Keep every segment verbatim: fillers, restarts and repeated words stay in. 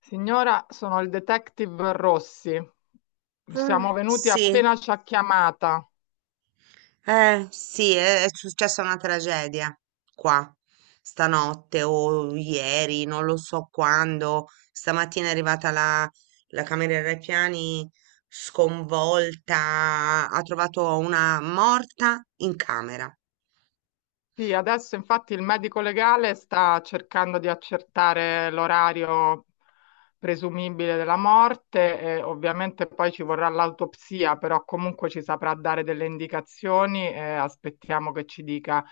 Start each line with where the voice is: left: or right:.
left: Signora, sono il detective Rossi.
right: Ah,
left: Siamo venuti
right: sì,
left: appena ci ha chiamata.
right: eh, sì, è, è successa una tragedia qua stanotte o ieri, non lo so quando. Stamattina è arrivata la, la cameriera ai piani sconvolta, ha trovato una morta in camera.
left: Sì, adesso infatti il medico legale sta cercando di accertare l'orario presumibile della morte e ovviamente poi ci vorrà l'autopsia, però comunque ci saprà dare delle indicazioni e aspettiamo che ci dica.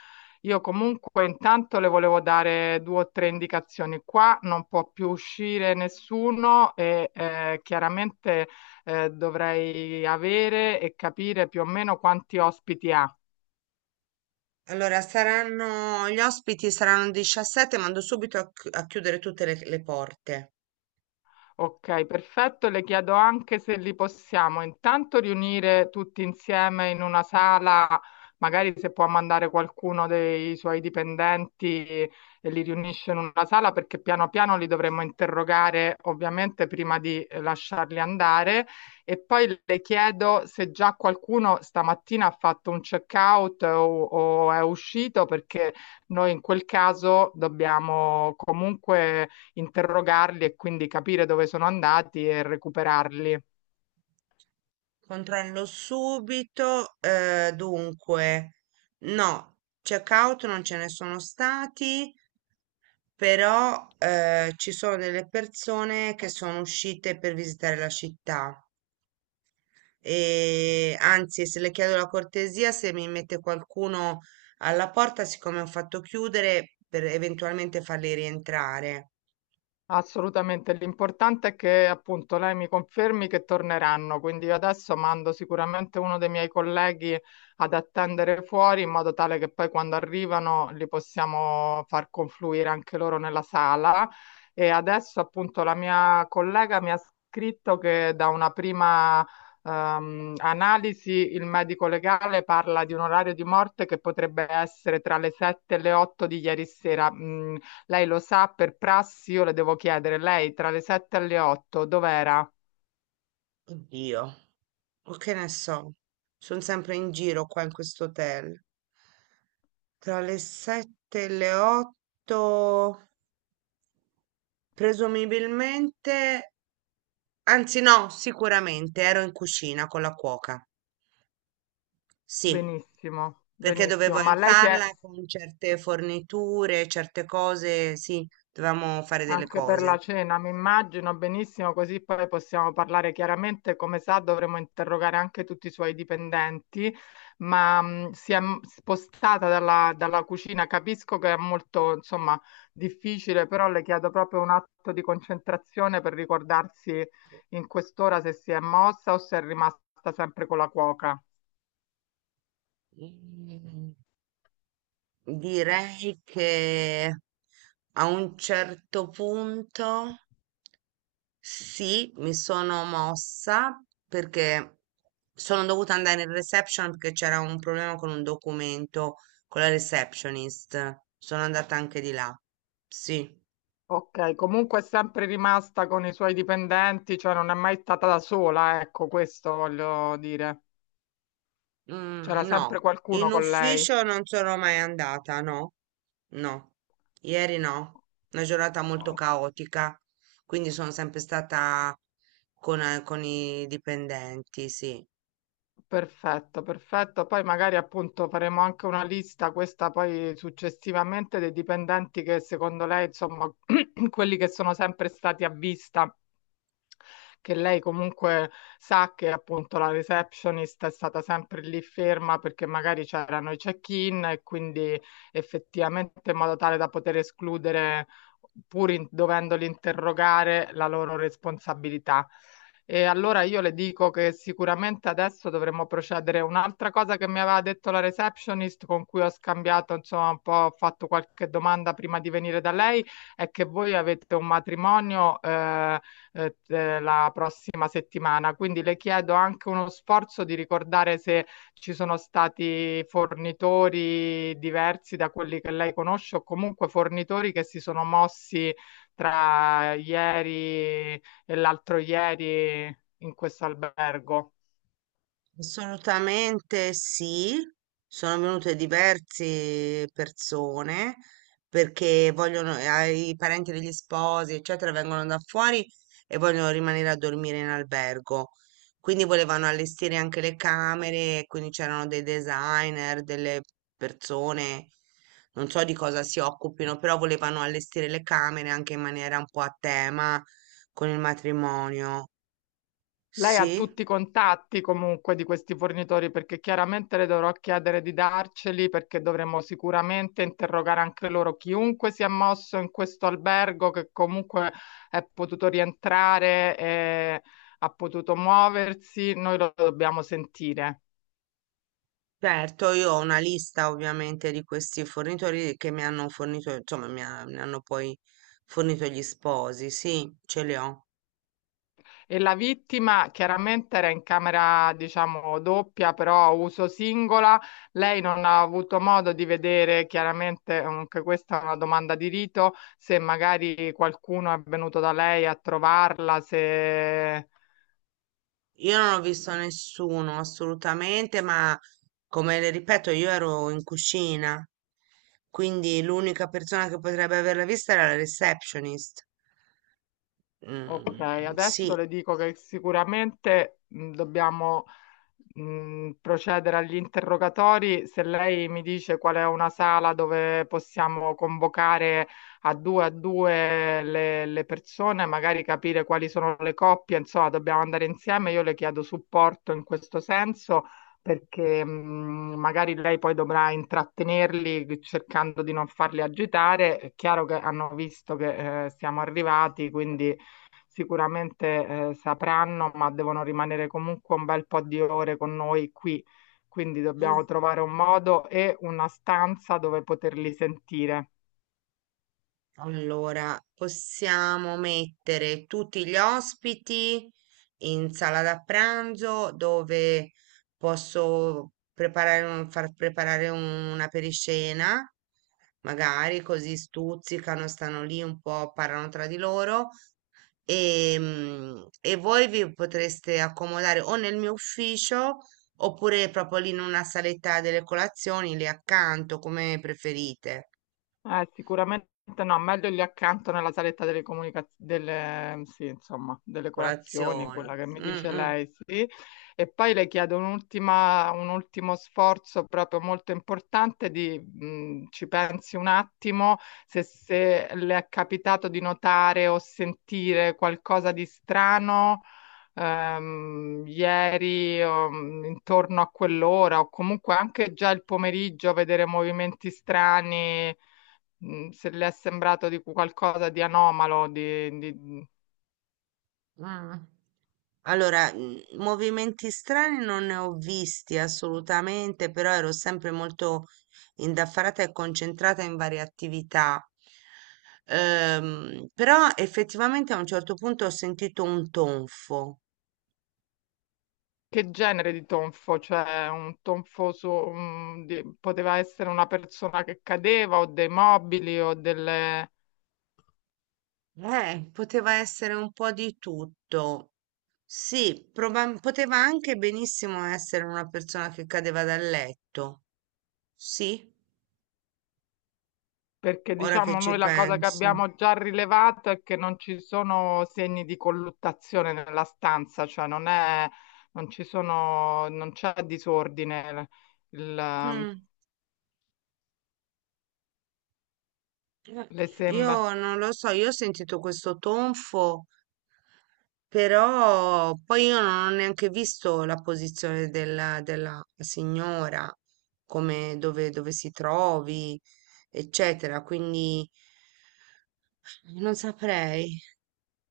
left: Io comunque intanto le volevo dare due o tre indicazioni. Qua non può più uscire nessuno e eh, chiaramente eh, dovrei avere e capire più o meno quanti ospiti ha.
right: Allora, saranno, gli ospiti saranno diciassette, mando subito a, chi- a chiudere tutte le le porte.
left: Ok, perfetto. Le chiedo anche se li possiamo intanto riunire tutti insieme in una sala, magari se può mandare qualcuno dei suoi dipendenti e li riunisce in una sala, perché piano piano li dovremmo interrogare ovviamente prima di eh, lasciarli andare. E poi le chiedo se già qualcuno stamattina ha fatto un check-out o, o è uscito, perché noi in quel caso dobbiamo comunque interrogarli e quindi capire dove sono andati e recuperarli.
right: Controllo subito. Eh, dunque, no, checkout non ce ne sono stati, però eh, ci sono delle persone che sono uscite per visitare la città. E anzi, se le chiedo la cortesia, se mi mette qualcuno alla porta, siccome ho fatto chiudere, per eventualmente farli rientrare.
left: Assolutamente, l'importante è che appunto lei mi confermi che torneranno, quindi io adesso mando sicuramente uno dei miei colleghi ad attendere fuori in modo tale che poi quando arrivano li possiamo far confluire anche loro nella sala e adesso appunto la mia collega mi ha scritto che da una prima ehm, analisi il medico legale parla di un orario di morte che potrebbe essere tra le sette e le otto di ieri sera. Mm, lei lo sa, per prassi io le devo chiedere, lei tra le sette e le otto dov'era?
right: Oddio, o che ne so, sono sempre in giro qua in questo hotel. Tra le sette e le otto, presumibilmente, anzi no, sicuramente ero in cucina con la cuoca. Sì,
left: Benissimo,
right: perché dovevo
left: benissimo, ma lei si è
right: aiutarla con certe forniture, certe cose, sì, dovevamo fare delle
left: anche per la
right: cose.
left: cena, mi immagino benissimo, così poi possiamo parlare chiaramente, come sa dovremo interrogare anche tutti i suoi dipendenti, ma mh, si è m- spostata dalla, dalla cucina, capisco che è molto, insomma, difficile, però le chiedo proprio un atto di concentrazione per ricordarsi in quest'ora se si è mossa o se è rimasta sempre con la cuoca.
right: Mm, Direi che a un certo punto. Sì, mi sono mossa perché sono dovuta andare in reception perché c'era un problema con un documento con la receptionist. Sono andata anche di là. Sì.
left: Ok, comunque è sempre rimasta con i suoi dipendenti, cioè non è mai stata da sola, ecco, questo voglio dire. C'era
right: Mm, no,
left: sempre
right: in
left: qualcuno con lei.
right: ufficio non sono mai andata, no, no, ieri no, una giornata molto
left: Oh,
right: caotica, quindi sono sempre stata con, eh, con i dipendenti, sì.
left: perfetto, perfetto. Poi magari appunto faremo anche una lista, questa poi successivamente, dei dipendenti che secondo lei, insomma, quelli che sono sempre stati a vista che lei comunque sa che appunto la receptionist è stata sempre lì ferma perché magari c'erano i check-in e quindi effettivamente in modo tale da poter escludere, pur in- dovendoli interrogare, la loro responsabilità. E allora io le dico che sicuramente adesso dovremmo procedere. Un'altra cosa che mi aveva detto la receptionist, con cui ho scambiato, insomma, un po', ho fatto qualche domanda prima di venire da lei, è che voi avete un matrimonio, eh, eh, eh, la prossima settimana. Quindi le chiedo anche uno sforzo di ricordare se ci sono stati fornitori diversi da quelli che lei conosce o comunque fornitori che si sono mossi tra ieri e l'altro ieri in questo albergo.
right: Assolutamente sì, sono venute diverse persone perché vogliono, eh, i parenti degli sposi, eccetera, vengono da fuori e vogliono rimanere a dormire in albergo. Quindi volevano allestire anche le camere, e quindi c'erano dei designer, delle persone, non so di cosa si occupino, però volevano allestire le camere anche in maniera un po' a tema con il matrimonio.
left: Lei ha
right: Sì.
left: tutti i contatti comunque di questi fornitori perché chiaramente le dovrò chiedere di darceli perché dovremo sicuramente interrogare anche loro chiunque si è mosso in questo albergo che comunque è potuto rientrare e ha potuto muoversi, noi lo dobbiamo sentire.
right: Certo, io ho una lista ovviamente di questi fornitori che mi hanno fornito, insomma, mi, ha- mi hanno poi fornito gli sposi, sì, ce li ho.
left: E la vittima chiaramente era in camera, diciamo, doppia, però a uso singola. Lei non ha avuto modo di vedere, chiaramente, anche questa è una domanda di rito, se magari qualcuno è venuto da lei a trovarla, se...
right: Io non ho visto nessuno assolutamente, ma come le ripeto, io ero in cucina, quindi l'unica persona che potrebbe averla vista era la receptionist.
left: Ok,
right: Mm,
left: adesso
right: sì.
left: le dico che sicuramente mh, dobbiamo mh, procedere agli interrogatori, se lei mi dice qual è una sala dove possiamo convocare a due a due le, le persone, magari capire quali sono le coppie, insomma, dobbiamo andare insieme. Io le chiedo supporto in questo senso perché mh, magari lei poi dovrà intrattenerli cercando di non farli agitare. È chiaro che hanno visto che eh, siamo arrivati, quindi sicuramente eh, sapranno, ma devono rimanere comunque un bel po' di ore con noi qui. Quindi dobbiamo trovare un modo e una stanza dove poterli sentire.
right: Allora, possiamo mettere tutti gli ospiti in sala da pranzo dove posso preparare un- far preparare un- una periscena, magari così stuzzicano, stanno lì un po', parlano tra di loro e, mm, e voi vi potreste accomodare o nel mio ufficio oppure proprio lì in una saletta delle colazioni, lì accanto, come preferite.
left: Eh, sicuramente no, meglio lì accanto nella saletta delle comunicazioni, delle, mm, sì, insomma, delle colazioni,
right: Colazioni.
left: quella che mi Colazione.
right: Mm,
left: Dice
right: mm,
left: lei, sì. E poi le chiedo un'ultima, un ultimo sforzo proprio molto importante di, mh, ci pensi un attimo, se, se le è capitato di notare o sentire qualcosa di strano. Ehm, ieri o, mh, intorno a quell'ora o comunque anche già il pomeriggio vedere movimenti strani, mh, se le è sembrato di cu- qualcosa di anomalo, di, di-
right: mm. Allora, mm, movimenti strani non ne ho visti assolutamente, però ero sempre molto indaffarata e concentrata in varie attività. Ehm, però effettivamente a un certo punto ho sentito un tonfo.
left: che genere di tonfo, cioè un tonfo su, un- di- poteva essere una persona che cadeva o dei mobili o delle...
right: Eh, poteva essere un po' di tutto. Sì, proba- poteva anche benissimo essere una persona che cadeva dal letto. Sì,
left: Perché
right: ora che
left: diciamo
right: ci
left: noi la cosa che
right: penso.
left: abbiamo già rilevato è che non ci sono segni di colluttazione nella stanza, cioè non è, non ci sono, non c'è disordine. Il,
right: Mm. Eh,
left: le sembra.
right: Io non lo so, io ho sentito questo tonfo, però poi io non ho neanche visto la posizione della, della signora, come dove, dove si trovi, eccetera, quindi non saprei.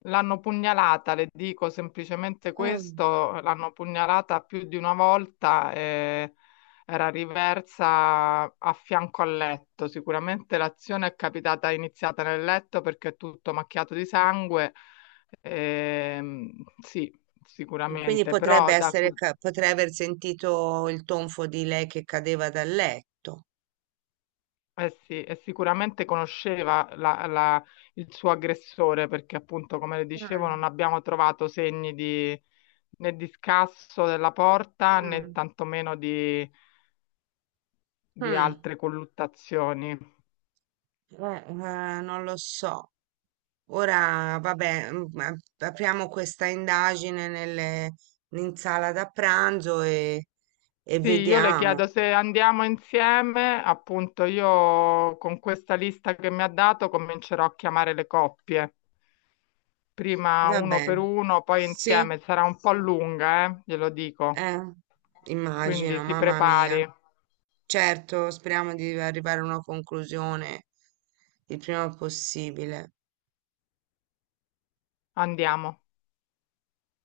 left: L'hanno pugnalata, le dico semplicemente
right: Oh,
left: questo, l'hanno pugnalata più di una volta e era riversa a fianco al letto. Sicuramente l'azione è capitata, è iniziata nel letto perché è tutto macchiato di sangue. Ehm, sì,
right: e quindi
left: Sicuramente, però
right: potrebbe
left: da,
right: essere, ca- potrei aver sentito il tonfo di lei che cadeva dal letto.
left: eh sì, e sicuramente conosceva la- la- il suo aggressore perché appunto, come le dicevo,
right: Mm,
left: non abbiamo trovato segni di, né di scasso della porta né
right: mm,
left: tantomeno di, di
right: mm.
left: altre colluttazioni.
right: Eh, eh, non lo so. Ora, vabbè, mm, ma- apriamo questa indagine nelle- in sala da pranzo e, e
left: Sì, io le
right: vediamo.
left: chiedo se andiamo insieme, appunto io con questa lista che mi ha dato comincerò a chiamare le coppie, prima
right: Va
left: uno per
right: bene.
left: uno, poi
right: Sì,
left: insieme, sarà un po' lunga, eh, glielo dico,
right: eh,
left: quindi
right: immagino,
left: si
right: mamma mia.
left: prepari.
right: Certo, speriamo di arrivare a una conclusione il prima possibile.
left: Andiamo.